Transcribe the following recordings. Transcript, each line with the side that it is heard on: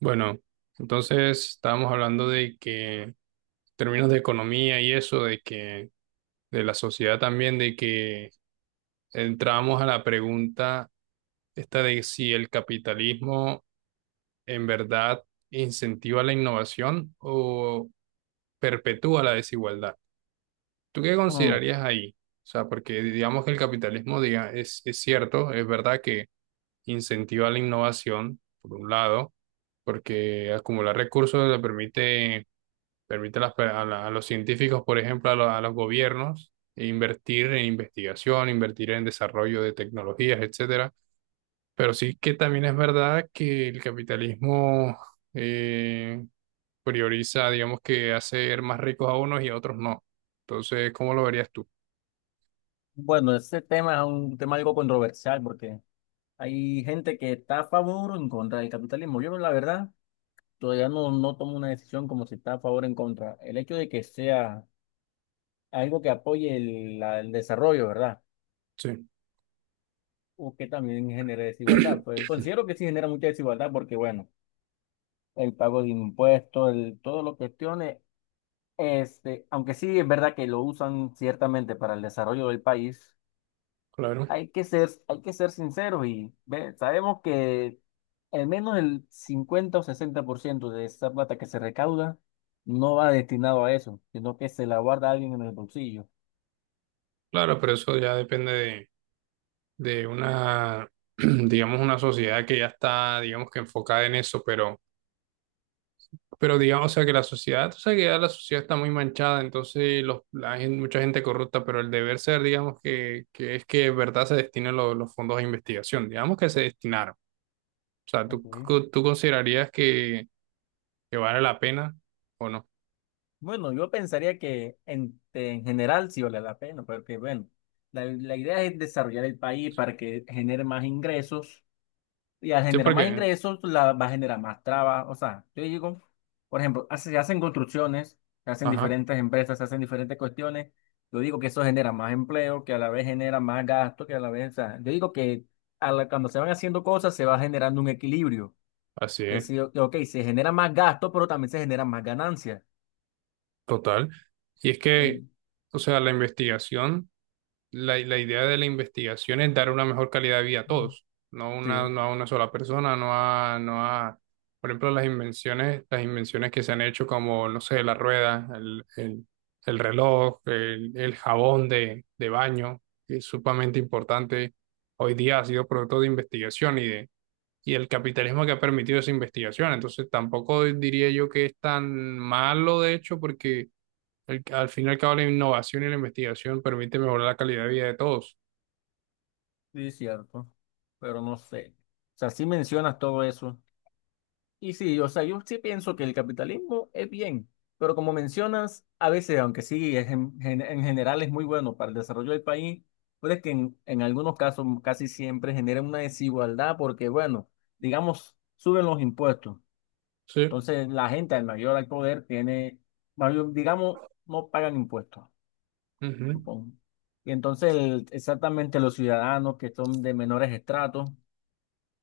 right: Bueno, entonces estábamos hablando de que en términos de economía y eso, de que de la sociedad también, de que entramos a la pregunta esta de si el capitalismo en verdad incentiva la innovación o perpetúa la desigualdad. ¿Tú qué
left: Mm,
right: considerarías ahí? O sea, porque digamos que el capitalismo diga, es cierto, es verdad que incentiva la innovación, por un lado, porque acumular recursos le permite permite a, las per- a la- a los científicos, por ejemplo, a, lo- a los gobiernos, invertir en investigación, invertir en desarrollo de tecnologías, etcétera. Pero sí que también es verdad que el capitalismo eh, prioriza, digamos que hacer más ricos a unos y a otros no. Entonces, ¿cómo lo verías tú?
left: Bueno, ese tema es un tema algo controversial porque hay gente que está a favor o en contra del capitalismo. Yo, la verdad, todavía no tomo una decisión como si está a favor o en contra. El hecho de que sea algo que apoye el desarrollo, ¿verdad?
right: Sí,
left: O que también genere desigualdad. Pues considero que sí genera mucha desigualdad porque, bueno, el pago de impuestos, todo lo que cuestiones, aunque sí es verdad que lo usan ciertamente para el desarrollo del país.
right: claro.
left: Hay que ser sinceros y sabemos que al menos el 50 o 60% de esa plata que se recauda no va destinado a eso, sino que se la guarda alguien en el bolsillo.
right: Claro, pero eso ya depende de una, digamos, una sociedad que ya está, digamos que enfocada en eso, pero... Pero digamos, o sea, que la sociedad, o sea, que ya la sociedad está muy manchada, entonces los, la gen- mucha gente corrupta, pero el deber ser, digamos, que es que de verdad se destinen lo- los fondos de investigación, digamos que se destinaron. O sea, ¿tú,
left: Ok.
right: co- tú considerarías que vale la pena o no?
left: Bueno, yo pensaría que en general sí vale la pena, porque bueno, la idea es desarrollar el país para que genere más ingresos. Y al
right: Sí,
left: generar más
right: porque,
left: ingresos, pues, va a generar más trabajo. O sea, yo digo, por ejemplo, se hacen construcciones, se hacen
right: ajá,
left: diferentes empresas, se hacen diferentes cuestiones. Yo digo que eso genera más empleo, que a la vez genera más gasto, que a la vez, o sea, yo digo que cuando se van haciendo cosas se va generando un equilibrio.
right: así
left: Que
right: es,
left: sí, ok, se genera más gasto, pero también se generan más ganancias.
right: total. Y es que,
left: En-
right: o sea, la investigación. La idea de la investigación es dar una mejor calidad de vida a
left: Mm.
right: todos, no, una,
left: Sí,
right: no a una sola persona, no a, no a, por ejemplo, las invenciones que se han hecho como, no sé, la rueda, el reloj, el jabón de baño, que es sumamente importante. Hoy día ha sido producto de investigación y de, y el capitalismo que ha permitido esa investigación. Entonces, tampoco diría yo que es tan malo, de hecho, porque el- al fin y al cabo, la innovación y la investigación permite mejorar la calidad de vida de todos.
left: sí, es cierto. Pero no sé. O sea, sí mencionas todo eso. Y sí, o sea, yo sí pienso que el capitalismo es bien, pero como mencionas, a veces, aunque sí, es en general es muy bueno para el desarrollo del país, puede que en algunos casos casi siempre genera una desigualdad porque, bueno, digamos, suben los impuestos.
right: Sí.
left: Entonces, la gente al mayor al poder tiene, digamos, no pagan impuestos,
right: Ujú,
left: supongo. Y entonces, exactamente los ciudadanos que son de menores estratos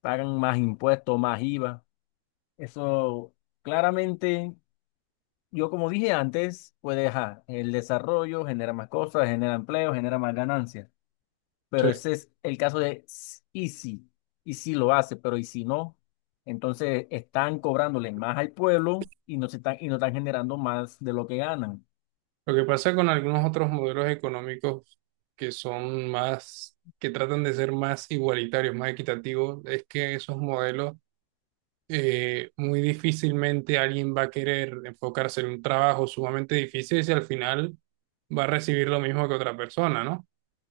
left: pagan más impuestos, más IVA. Eso claramente. Yo, como dije antes, pues ajá, el desarrollo genera más cosas, genera empleo, genera más ganancias.
right: sí.
left: Pero ese es el caso y si lo hace, pero y si no, entonces están cobrándole más al pueblo y y no están generando más de lo que ganan.
right: Lo que pasa con algunos otros modelos económicos que son más, que tratan de ser más igualitarios, más equitativos, es que esos modelos muy difícilmente alguien va a querer enfocarse en un trabajo sumamente difícil si al final va a recibir lo mismo que otra persona, ¿no?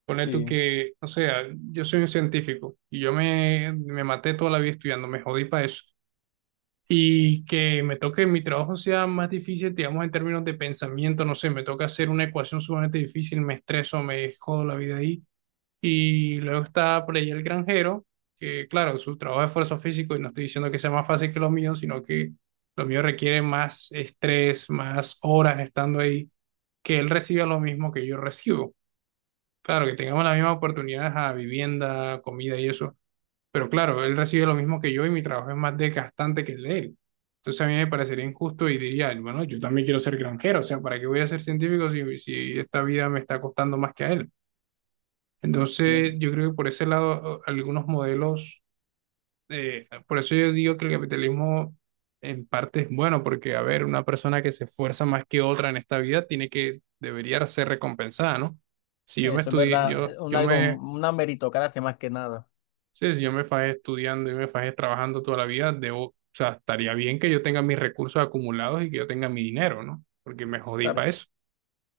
right: Pone tú
left: Sí.
right: que, o sea, yo soy un científico y yo me, me maté toda la vida estudiando, me jodí para eso. Y que me toque mi trabajo sea más difícil, digamos, en términos de pensamiento, no sé, me toca hacer una ecuación sumamente difícil, me estreso, me jodo la vida ahí. Y luego está por ahí el granjero, que claro, su trabajo es esfuerzo físico y no estoy diciendo que sea más fácil que los míos sino que los míos requieren más estrés, más horas estando ahí, que él reciba lo mismo que yo recibo. Claro, que tengamos las mismas oportunidades a vivienda, comida y eso pero claro, él recibe lo mismo que yo y mi trabajo es más desgastante que el de él. Entonces a mí me parecería injusto y diría, bueno, yo también quiero ser granjero, o sea, ¿para qué voy a ser científico si, si esta vida me está costando más que a él? Entonces
left: Bien,
right: yo creo que por ese lado a- algunos modelos, por eso yo digo que el capitalismo en parte es bueno, porque a ver, una persona que se esfuerza más que otra en esta vida tiene que, debería ser recompensada, ¿no? Si yo me
left: eso es
right: estudié,
left: verdad,
right: yo, yo me
left: una meritocracia más que nada.
right: Sí, si yo me fajé estudiando y me fajé trabajando toda la vida, debo, o sea, estaría bien que yo tenga mis recursos acumulados y que yo tenga mi dinero, ¿no? Porque me jodí
left: ¿Sabes?
right: para eso.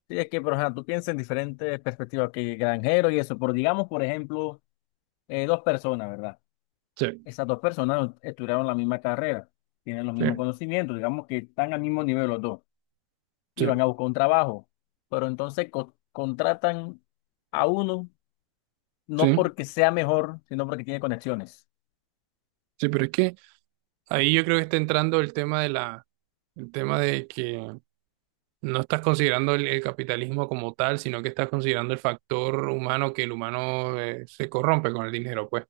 left: Sí, es que, pero ajá, tú piensas en diferentes perspectivas que granjero y eso, pero digamos, por ejemplo, dos personas, ¿verdad?
right: Sí,
left: Esas dos personas no estudiaron la misma carrera, tienen los
right: sí,
left: mismos conocimientos, digamos que están al mismo nivel los dos y
right: sí,
left: van a buscar un trabajo, pero entonces contratan a uno no
right: sí,
left: porque sea mejor, sino porque tiene conexiones.
right: sí, pero es que ahí yo creo que está entrando el tema de la, el tema de que no estás considerando el capitalismo como tal, sino que estás considerando el factor humano que el humano se corrompe con el dinero, pues.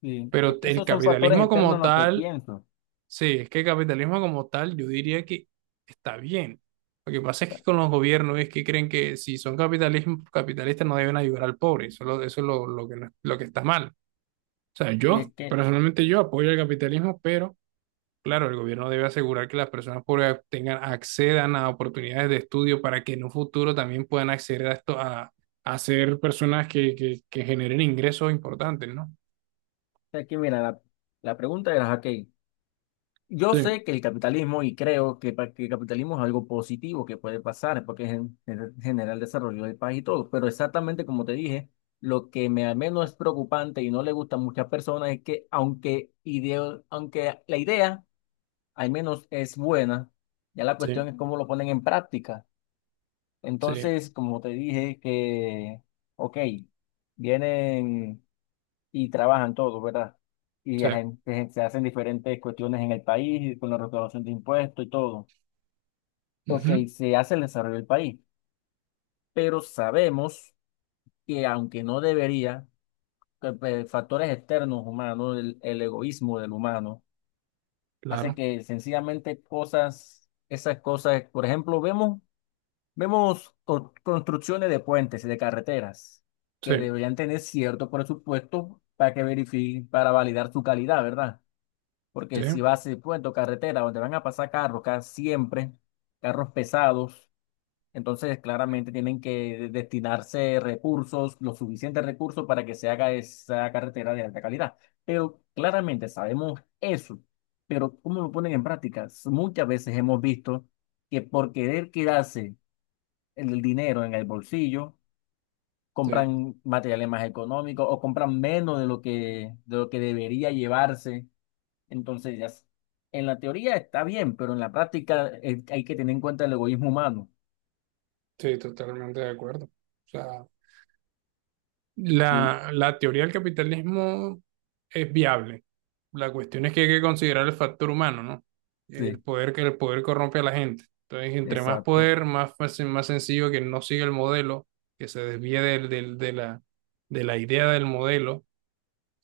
left: Sí.
right: Pero
left: Es que
right: el
left: esos son factores
right: capitalismo
left: externos
right: como
left: en lo que
right: tal
left: pienso.
right: Sí, es que el capitalismo como tal, yo diría que está bien. Lo que pasa es que con los gobiernos es que creen que si son capitalismo, capitalistas no deben ayudar al pobre. Eso es lo que, no- lo que está mal. O sea,
left: Y
right: yo,
left: es que,
right: personalmente yo apoyo el capitalismo, pero claro, el gobierno debe asegurar que las personas pobres tengan, accedan a oportunidades de estudio para que en un futuro también puedan acceder a esto, a ser personas que generen ingresos importantes, ¿no?
left: es que mira, la pregunta era, ok. Yo
right: Sí,
left: sé que el capitalismo, y creo que, que el capitalismo es algo positivo que puede pasar, porque es en general desarrollo del país y todo, pero exactamente como te dije, lo que me al menos es preocupante y no le gusta a muchas personas es que aunque, aunque la idea al menos es buena, ya la
right: sí,
left: cuestión es cómo lo ponen en práctica.
right: sí,
left: Entonces, como te dije, que, ok, vienen y trabajan todos, ¿verdad? Y
right: sí.
left: se hacen diferentes cuestiones en el país, con la recaudación de impuestos y todo. Ok,
right: Ujú,
left: se hace el desarrollo del país, pero sabemos que aunque no debería, que, pues, factores externos humanos, el egoísmo del humano, hace
right: claro,
left: que sencillamente cosas, esas cosas, por ejemplo, vemos construcciones de puentes y de carreteras que
right: sí,
left: deberían tener cierto presupuesto para que verifiquen, para validar su calidad, ¿verdad?
right: sí.
left: Porque si vas a puerto, carretera, donde van a pasar carros, siempre, carros pesados, entonces claramente tienen que destinarse recursos, los suficientes recursos para que se haga esa carretera de alta calidad. Pero claramente sabemos eso, pero ¿cómo lo ponen en práctica? Muchas veces hemos visto que por querer quedarse el dinero en el bolsillo,
right: Sí,
left: compran materiales más económicos o compran menos de lo que debería llevarse. Entonces, en la teoría está bien, pero en la práctica hay que tener en cuenta el egoísmo humano.
right: sí, totalmente de acuerdo. O sea,
left: Sí,
right: la teoría del capitalismo es viable. La cuestión es que hay que considerar el factor humano, ¿no? El
left: sí,
right: poder que el poder corrompe a la gente. Entonces, entre más
left: exacto.
right: poder, más fácil, más sencillo que no siga el modelo, que se desvíe del, del- de la idea del modelo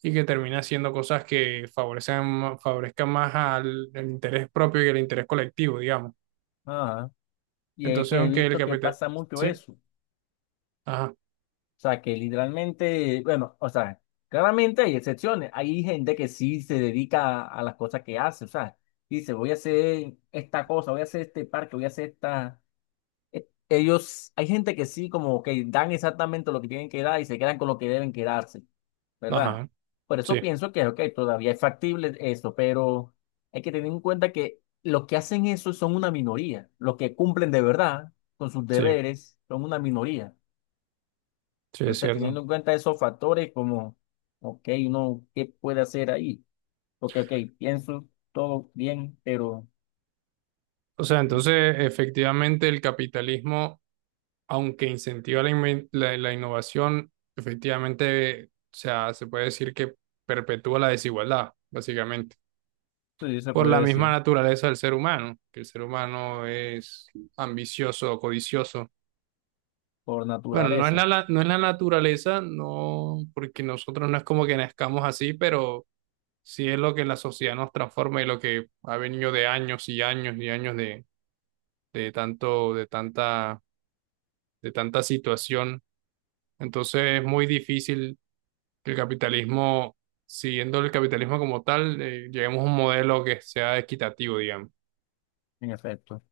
right: y que termine haciendo cosas que favorecen, favorezcan más al, al interés propio y al interés colectivo, digamos.
left: Ajá. Y es
right: Entonces,
left: que he
right: aunque el
left: visto que
right: capital...
left: pasa mucho
right: Sí,
left: eso. O
right: ajá,
left: sea, que literalmente, bueno, o sea, claramente hay excepciones. Hay gente que sí se dedica a las cosas que hace. O sea, dice, voy a hacer esta cosa, voy a hacer este parque, voy a hacer esta. Ellos, hay gente que sí, como que dan exactamente lo que tienen que dar y se quedan con lo que deben quedarse, ¿verdad?
right: ajá,
left: Por eso
right: sí.
left: pienso que, ok, todavía es factible eso, pero hay que tener en cuenta que los que hacen eso son una minoría. Los que cumplen de verdad con sus
right: Sí.
left: deberes son una minoría.
right: Sí, es
left: Entonces,
right: cierto.
left: teniendo en cuenta esos factores, como, ok, uno, ¿qué puede hacer ahí? Porque, ok, pienso todo bien, pero
right: O sea, entonces, efectivamente, el capitalismo, aunque incentiva la, inven- la innovación, efectivamente, o sea, se puede decir que perpetúa la desigualdad, básicamente,
left: sí, se
right: por
left: puede
right: la misma
left: decir
right: naturaleza del ser humano, que el ser humano es ambicioso, codicioso.
left: por
right: Bueno, no es la,
left: naturaleza,
right: la- no es la naturaleza, no, porque nosotros no es como que nazcamos así, pero sí es lo que la sociedad nos transforma y lo que ha venido de años y años y años de tanto, de tanta situación. Entonces es muy difícil que el capitalismo, siguiendo el capitalismo como tal, lleguemos a un modelo que sea equitativo, digamos.
left: en efecto.